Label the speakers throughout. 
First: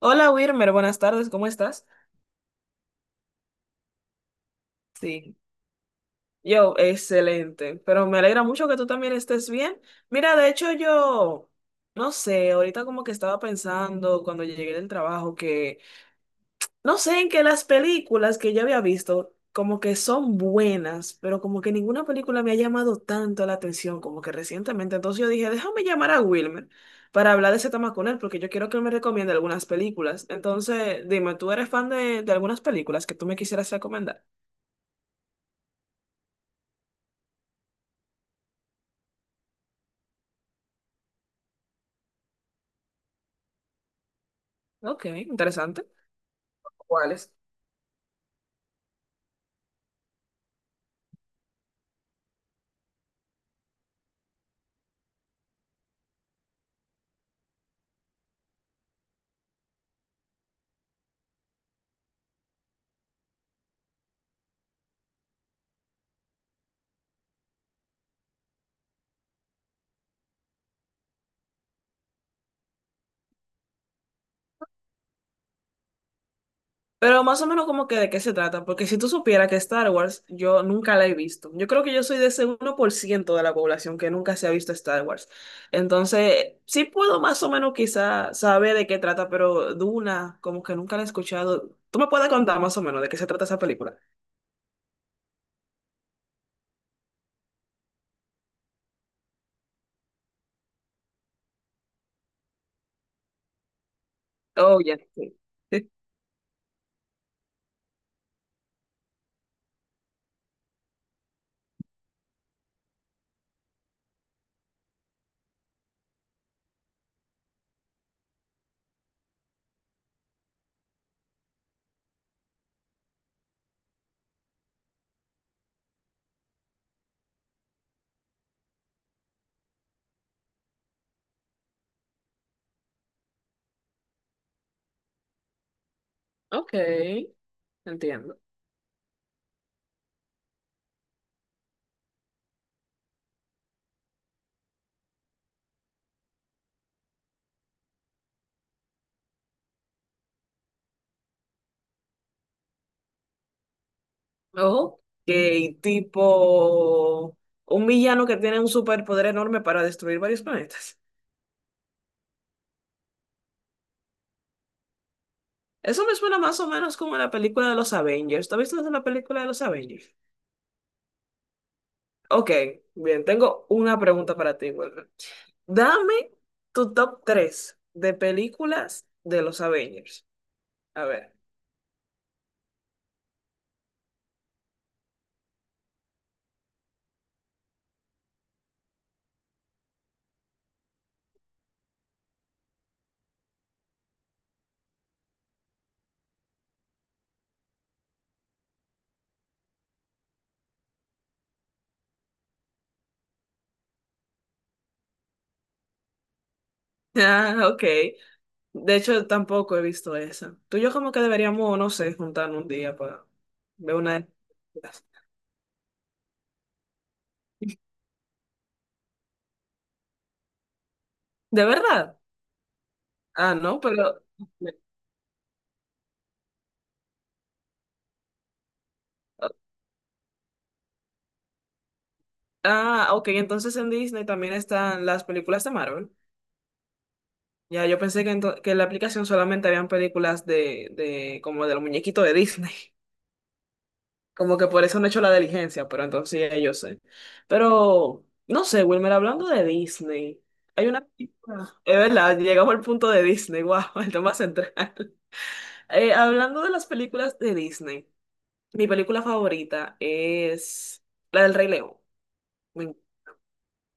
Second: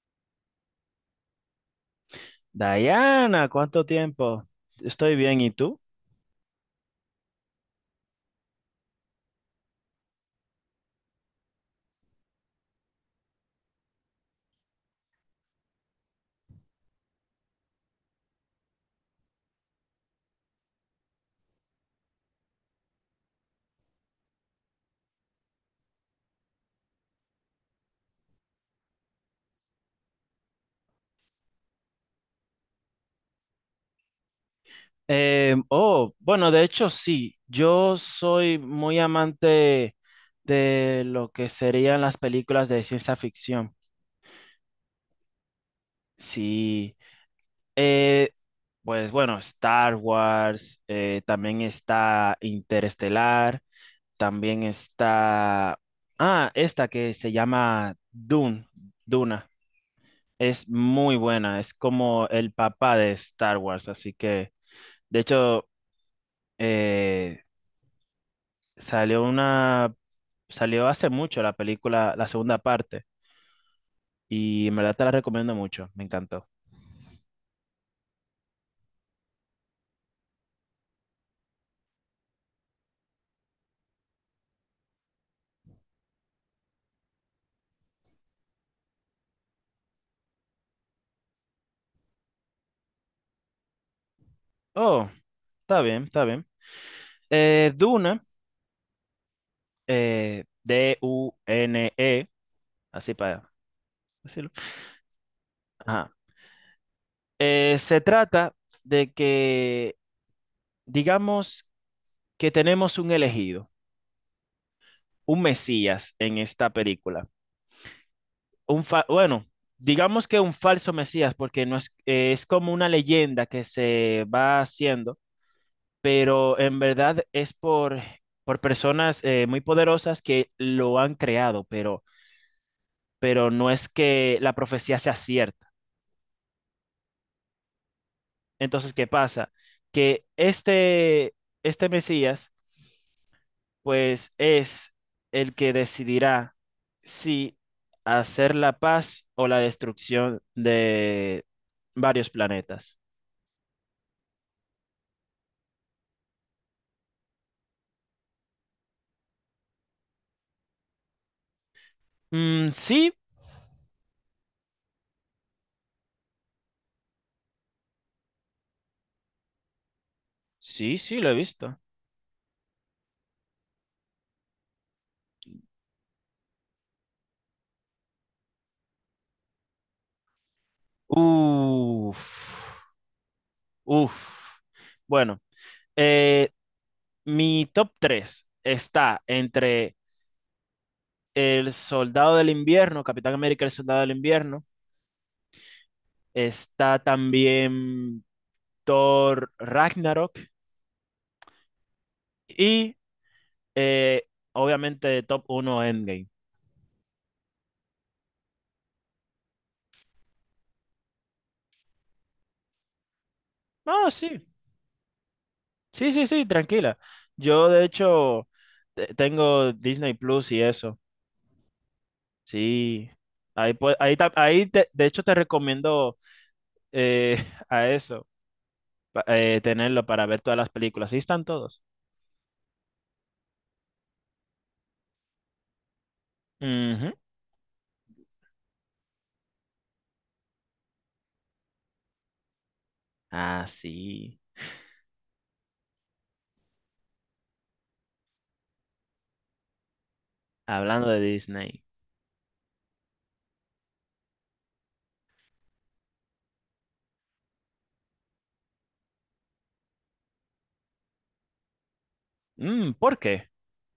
Speaker 1: Hola Wilmer, buenas tardes, ¿cómo estás?
Speaker 2: Diana, ¿cuánto tiempo? Estoy
Speaker 1: Sí,
Speaker 2: bien, ¿y tú?
Speaker 1: yo, excelente, pero me alegra mucho que tú también estés bien. Mira, de hecho yo, no sé, ahorita como que estaba pensando cuando llegué del trabajo que, no sé, en que las películas que yo había visto como que son buenas, pero como que ninguna película me ha llamado tanto la atención como que recientemente. Entonces yo dije, déjame llamar a Wilmer para hablar de ese tema con él, porque yo quiero que él me recomiende algunas películas. Entonces, dime, ¿tú eres fan de algunas películas que tú me quisieras recomendar?
Speaker 2: Oh, bueno, de hecho sí, yo soy muy amante de lo que serían las películas de ciencia ficción.
Speaker 1: Ok, interesante.
Speaker 2: Sí,
Speaker 1: ¿Cuáles?
Speaker 2: eh, pues bueno, Star Wars, también está Interestelar, también está, esta que se llama Dune, Duna. Es muy buena, es como el papá de Star Wars, así que... De hecho, eh, salió una, salió hace mucho la película, la segunda parte, y en verdad te la recomiendo mucho, me encantó.
Speaker 1: Pero más o menos como que de qué se trata, porque si tú supieras que Star Wars yo nunca la he visto. Yo creo que yo soy de ese 1% de la población que nunca se ha visto Star Wars. Entonces, sí puedo más o menos quizá saber de qué trata, pero Duna como que nunca la he escuchado. ¿Tú me puedes contar más o menos de qué se trata esa película?
Speaker 2: Oh, está bien, está bien. Duna, DUNE, así para decirlo.
Speaker 1: Oh, ya, sí. Sí.
Speaker 2: Ajá. Se trata de que, digamos que tenemos un elegido, un Mesías en esta película. Bueno, digamos que un falso Mesías, porque no es, es como una leyenda que se va haciendo, pero en verdad es por personas muy poderosas que lo han creado, pero no es que la profecía sea cierta.
Speaker 1: Ok, entiendo.
Speaker 2: Entonces, ¿qué pasa? Que este Mesías, pues es el que decidirá si hacer la paz o la destrucción de varios planetas.
Speaker 1: Ok, tipo un villano que tiene un superpoder enorme para destruir varios planetas.
Speaker 2: Mm, sí,
Speaker 1: Eso me suena más o menos como la película de los Avengers. ¿Tú has visto la película de los Avengers?
Speaker 2: sí, lo he visto.
Speaker 1: Ok, bien, tengo una pregunta para ti, Wilmer. Dame tu top 3 de películas de los Avengers. A ver.
Speaker 2: Uf, uf. Bueno, eh, mi top 3 está entre El Soldado del Invierno, Capitán América, El Soldado del Invierno. Está también Thor Ragnarok y eh, obviamente top 1 Endgame.
Speaker 1: Ah, ok. De hecho, tampoco he visto esa. Tú y yo como que deberíamos, no sé, juntarnos un día para ver
Speaker 2: Ah,
Speaker 1: una de
Speaker 2: sí,
Speaker 1: esas.
Speaker 2: sí, sí, sí, tranquila. Yo de hecho tengo Disney Plus y eso.
Speaker 1: ¿De verdad?
Speaker 2: Sí,
Speaker 1: Ah,
Speaker 2: ahí,
Speaker 1: no,
Speaker 2: pue- ahí,
Speaker 1: pero...
Speaker 2: ta- ahí de hecho te recomiendo eh, a eso, tenerlo para ver todas las películas. Ahí están todos.
Speaker 1: Ah, ok, entonces en Disney también están las películas de Marvel.
Speaker 2: Ujú.
Speaker 1: Ya, yo pensé que, que en la aplicación solamente habían películas de como de los muñequitos de Disney.
Speaker 2: Ah, sí.
Speaker 1: Como que por eso no he hecho la diligencia, pero entonces sí, ya yo sé. Pero, no sé, Wilmer, hablando de Disney, hay una
Speaker 2: Hablando de
Speaker 1: película,
Speaker 2: Disney.
Speaker 1: es verdad, llegamos al punto de Disney, wow, el tema central. Hablando de las películas de Disney, mi película favorita es la del Rey León.
Speaker 2: Mm, ¿por qué?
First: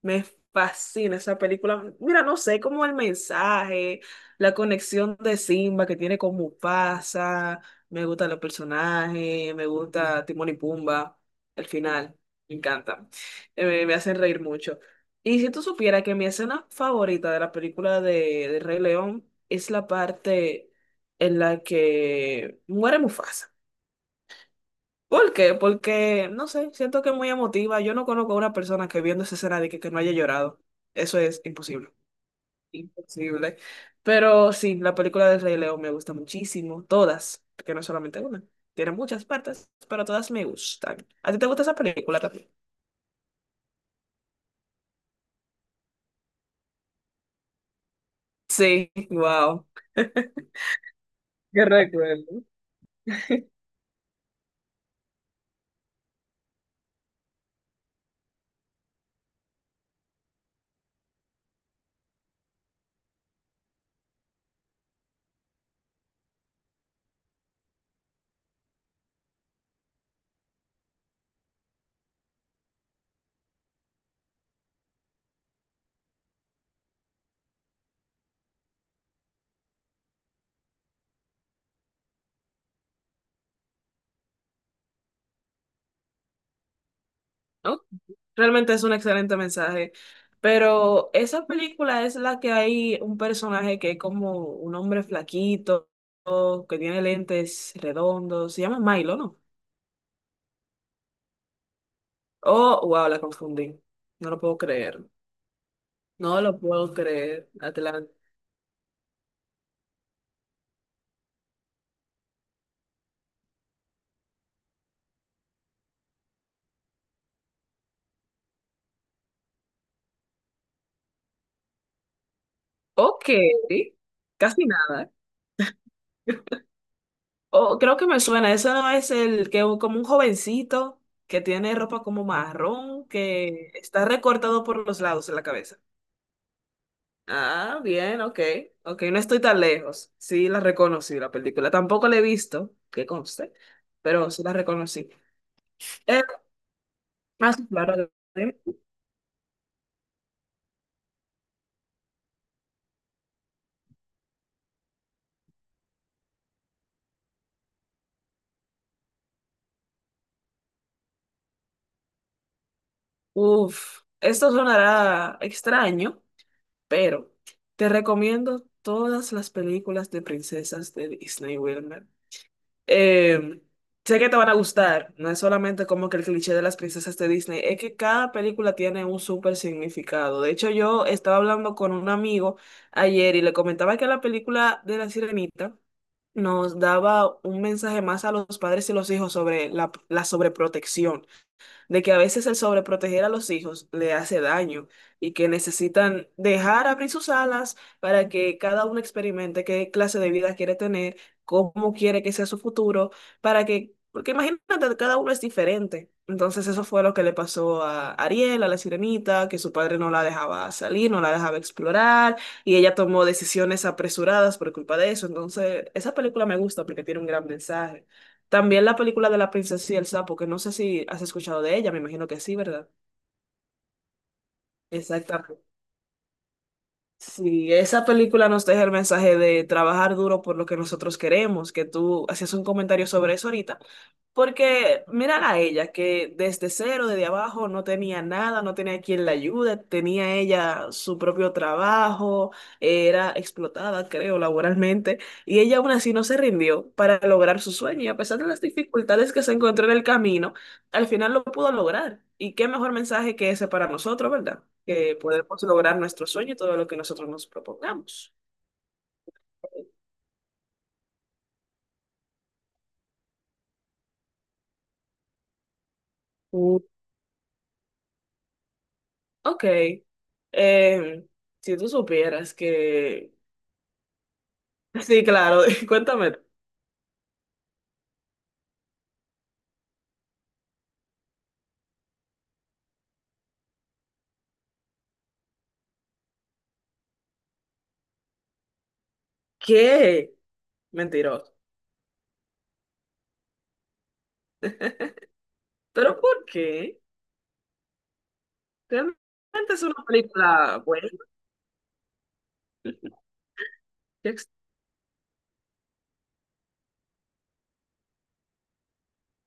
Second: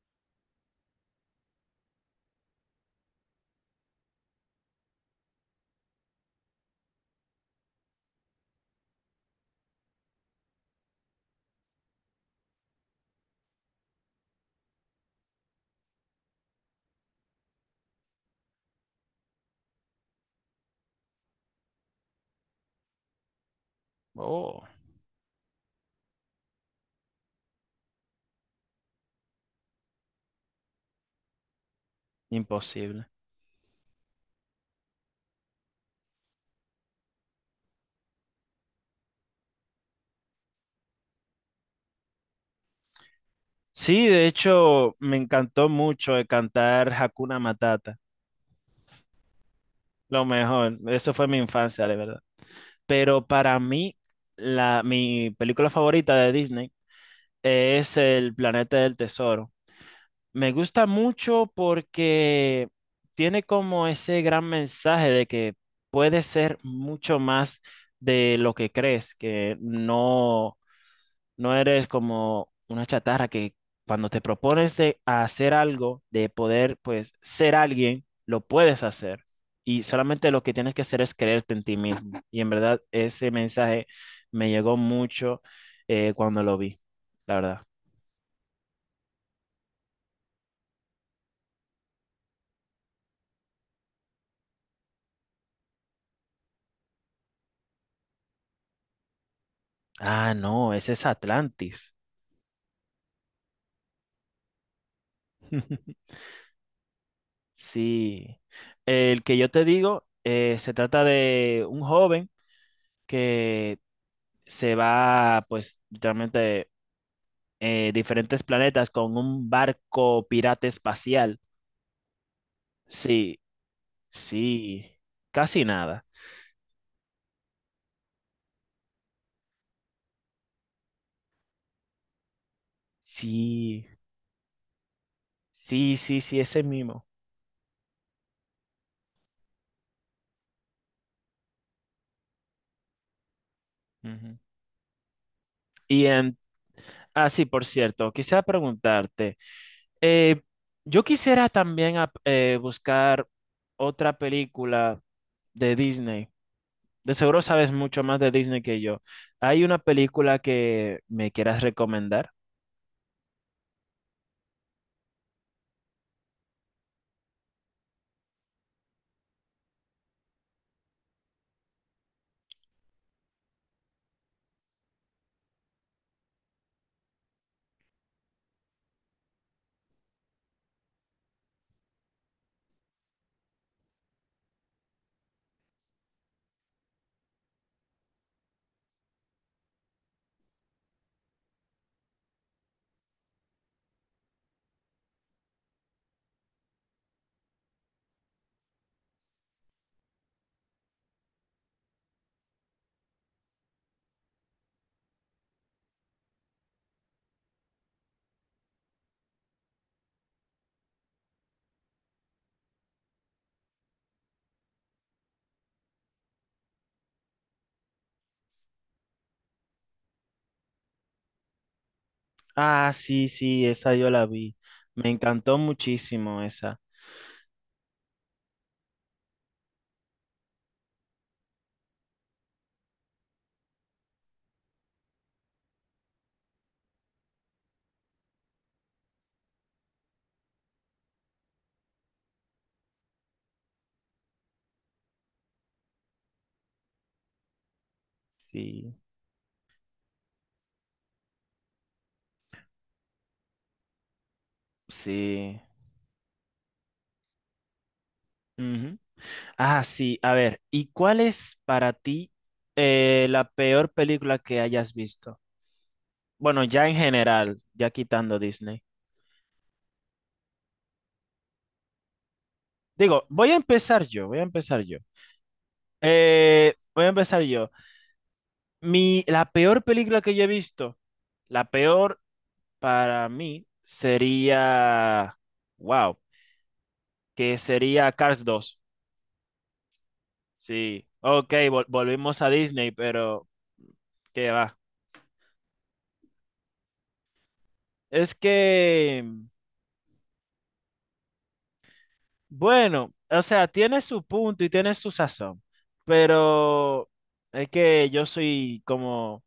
Speaker 1: Me fascina esa película. Mira, no sé, como el mensaje, la conexión de Simba que tiene con Mufasa. Me gustan los personajes, me gusta Timón y Pumba. El final, me encanta. Me hacen reír mucho. Y si tú supieras que mi escena favorita de la película de Rey León es la parte en la que muere Mufasa.
Speaker 2: Oh,
Speaker 1: ¿Por qué? Porque, no sé, siento que es muy emotiva. Yo no conozco a una persona que viendo esa escena que no haya llorado. Eso es imposible.
Speaker 2: imposible.
Speaker 1: Imposible. Pero sí, la película del Rey León me gusta muchísimo. Todas, porque no es solamente una. Tiene muchas partes, pero todas me gustan. ¿A ti te gusta esa película también?
Speaker 2: Sí, de hecho, me encantó mucho el cantar Hakuna Matata.
Speaker 1: Sí, wow.
Speaker 2: Lo mejor. Eso fue mi
Speaker 1: Qué
Speaker 2: infancia, de verdad.
Speaker 1: recuerdo.
Speaker 2: Pero para mí, mi película favorita de Disney es El Planeta del Tesoro. Me gusta mucho porque tiene como ese gran mensaje de que puedes ser mucho más de lo que crees, que no, no eres como una chatarra que cuando te propones de hacer algo, de poder pues ser alguien, lo puedes hacer. Y solamente lo que tienes que hacer es creerte en ti mismo. Y en verdad ese mensaje me llegó mucho cuando lo vi, la verdad.
Speaker 1: Realmente es un excelente mensaje. Pero esa película es la que hay un personaje que es como un hombre flaquito, que tiene lentes redondos. Se llama Milo, ¿no?
Speaker 2: Ah, no, ese es Atlantis.
Speaker 1: Oh, wow, la confundí. No lo puedo creer. No lo puedo creer, Atlanta.
Speaker 2: Sí, el que yo te digo se trata de un joven que se va, pues, literalmente diferentes planetas con un barco pirata espacial.
Speaker 1: Ok,
Speaker 2: Sí,
Speaker 1: casi
Speaker 2: sí,
Speaker 1: nada, ¿eh?
Speaker 2: casi nada.
Speaker 1: Oh, creo que me suena. Ese no es el que es como un jovencito que tiene ropa como marrón, que
Speaker 2: Sí,
Speaker 1: está recortado por los lados en la cabeza.
Speaker 2: sí, sí, sí, ese mismo.
Speaker 1: Ah, bien, ok, ok, no estoy tan lejos. Sí, la reconocí la película. Tampoco la he visto, que conste, pero
Speaker 2: Ujú.
Speaker 1: sí la reconocí.
Speaker 2: Y,
Speaker 1: Eh,
Speaker 2: em, sí,
Speaker 1: más
Speaker 2: por
Speaker 1: claro,
Speaker 2: cierto, quisiera preguntarte, eh, yo quisiera también buscar otra película de Disney. De seguro sabes mucho más de Disney que yo. ¿Hay una película que me quieras recomendar?
Speaker 1: uf, esto sonará extraño, pero te recomiendo todas las películas de princesas de Disney, Wilmer. Eh, sé que te van a gustar. No es solamente como que el cliché de las princesas de Disney, es que cada película tiene un súper significado. De hecho, yo estaba hablando con un amigo ayer y le comentaba que la película de La Sirenita nos daba un mensaje más a los padres y los hijos sobre la sobreprotección, de que a veces el sobreproteger a los hijos le hace daño y que necesitan dejar abrir sus alas para que cada uno experimente qué clase de vida quiere tener, cómo quiere que sea su futuro, para que, porque imagínate, cada uno es diferente. Entonces eso fue lo que le pasó a Ariel, a la sirenita, que su padre no la dejaba salir, no la dejaba explorar y ella tomó decisiones apresuradas por culpa de eso. Entonces, esa película me gusta porque tiene un gran mensaje. También la película de la princesa y el sapo, que no sé si has escuchado de ella, me imagino que sí, ¿verdad?
Speaker 2: Ah, sí, sí, esa yo la vi. Me encantó
Speaker 1: Exactamente.
Speaker 2: muchísimo esa.
Speaker 1: Sí, esa película nos deja el mensaje de trabajar duro por lo que nosotros queremos, que tú hacías un comentario sobre eso ahorita, porque mirar a ella, que desde cero, desde abajo, no tenía nada, no tenía quien la ayude, tenía ella su propio trabajo, era explotada, creo, laboralmente, y ella aún así no se rindió para lograr su sueño, y a pesar de las
Speaker 2: Sí,
Speaker 1: dificultades que se encontró en el camino al final lo pudo lograr. Y qué mejor mensaje que ese para nosotros, ¿verdad? Que
Speaker 2: sí.
Speaker 1: podemos lograr nuestro sueño y todo lo que nosotros nos propongamos.
Speaker 2: Ujú. Ah, sí, a ver, ¿y cuál es para ti la peor película que hayas visto? Bueno,
Speaker 1: Uh,
Speaker 2: ya en general, ya quitando Disney.
Speaker 1: Ok. Eh, si tú supieras
Speaker 2: Digo,
Speaker 1: que...
Speaker 2: voy a empezar yo,
Speaker 1: Sí, claro, cuéntame.
Speaker 2: Voy a empezar yo. La peor película que yo he visto, la peor para mí sería, wow, que sería Cars 2.
Speaker 1: ¿Qué?
Speaker 2: Sí, ok,
Speaker 1: Mentiroso.
Speaker 2: volvimos a Disney, pero qué va.
Speaker 1: ¿Pero por qué?
Speaker 2: Es
Speaker 1: Realmente
Speaker 2: que,
Speaker 1: es una película buena.
Speaker 2: bueno, o sea, tiene su
Speaker 1: Qué ex-
Speaker 2: punto y tiene su sazón, pero es que yo soy como...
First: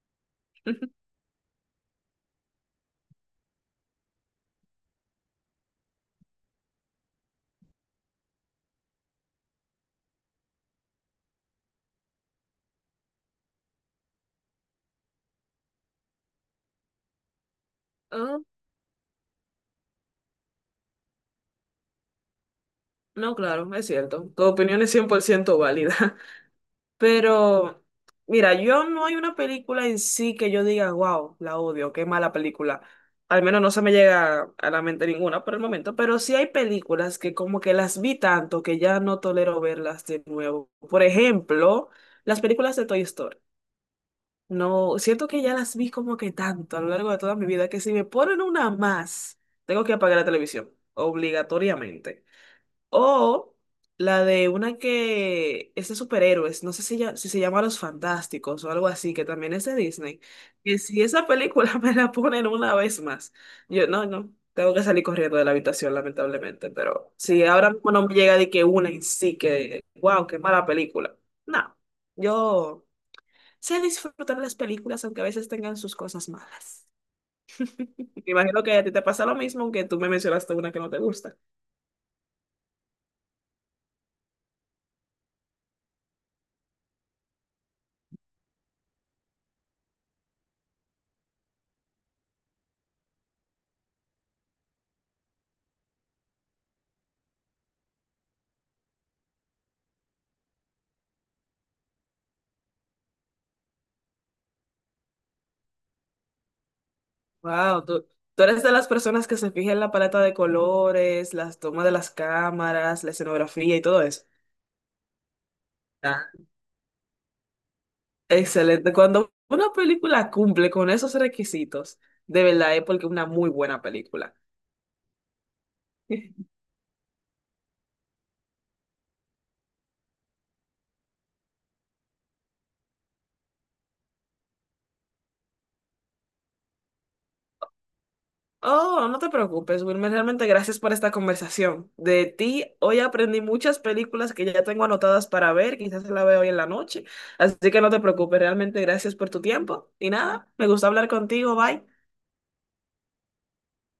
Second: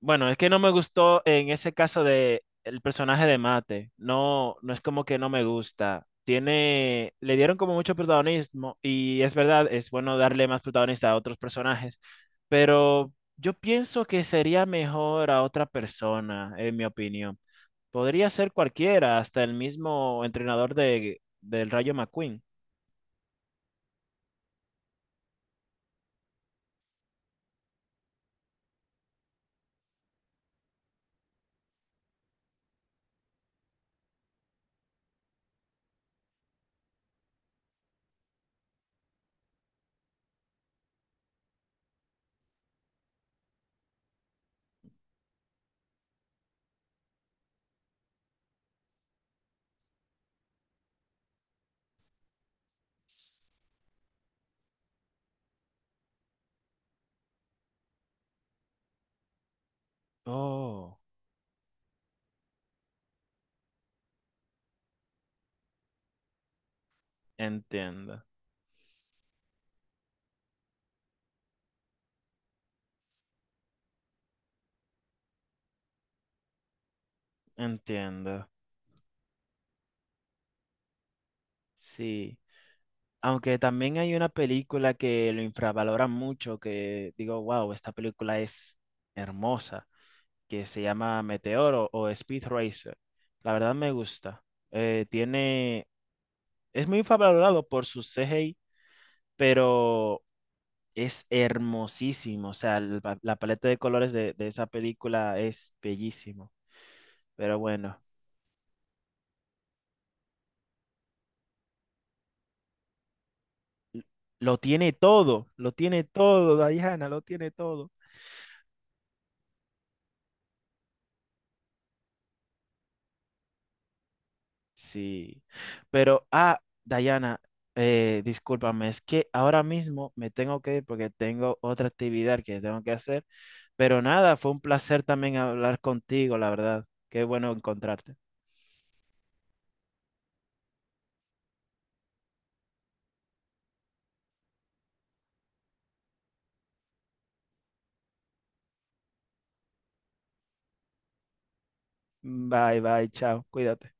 Speaker 2: Bueno, es que no me gustó en ese caso de el personaje de Mate. No, no es como que no me gusta. Tiene, le dieron como mucho protagonismo y es verdad, es bueno darle más protagonista a otros personajes, pero yo pienso que sería mejor a otra persona, en mi opinión. Podría
Speaker 1: Ah,
Speaker 2: ser cualquiera, hasta el mismo entrenador del Rayo McQueen.
Speaker 1: no, claro, es cierto. Tu opinión es 100% válida. Pero, mira, yo no hay una película en sí que yo diga, wow, la odio, qué mala película. Al menos no se me llega a la mente ninguna por el momento, pero sí hay películas que como que las vi tanto que ya no tolero verlas de nuevo. Por ejemplo, las películas de Toy Story. No, siento que ya las vi como que tanto a lo largo de toda mi vida que si me ponen una más, tengo que apagar la televisión, obligatoriamente. O la de una que es de superhéroes, no sé si, si se llama Los Fantásticos o algo así, que también es de Disney. Que
Speaker 2: Oh,
Speaker 1: si esa película me la ponen una vez más, yo no, tengo que salir corriendo de la habitación, lamentablemente. Pero si ahora mismo no me
Speaker 2: entiendo,
Speaker 1: llega de que una en sí, que wow, qué mala película. No, yo sé disfrutar las películas, aunque a veces tengan sus cosas malas. Me
Speaker 2: entiendo.
Speaker 1: imagino que a ti te pasa lo mismo, aunque tú me mencionaste una que no te gusta.
Speaker 2: Sí. Aunque también hay una película que lo infravalora mucho, que digo, wow, esta película es hermosa, que se llama Meteoro o Speed Racer. La verdad me gusta. Eh, tiene, es muy infravalorado por su CGI, pero es hermosísimo. O sea, paleta de colores de esa película es bellísimo. Pero
Speaker 1: Wow,
Speaker 2: bueno,
Speaker 1: tú eres de las personas que se fija en la paleta de colores, las tomas de las cámaras, la escenografía y todo eso.
Speaker 2: lo tiene
Speaker 1: Ah.
Speaker 2: todo, Diana, lo tiene todo.
Speaker 1: Excelente. Cuando una película cumple con esos requisitos, de verdad es porque es una muy buena película.
Speaker 2: Sí, pero, Dayana, discúlpame, es que ahora mismo me tengo que ir porque tengo otra actividad que tengo que hacer, pero nada, fue un placer también hablar contigo, la verdad. Qué bueno encontrarte.
Speaker 1: Oh, no te preocupes, Wilmer. Realmente gracias por esta conversación. De ti, hoy aprendí muchas películas que ya tengo anotadas para ver, quizás la veo hoy en la noche. Así que no te preocupes, realmente gracias por tu tiempo. Y nada, me gusta hablar contigo. Bye.
Speaker 2: Bye, bye, chao, cuídate.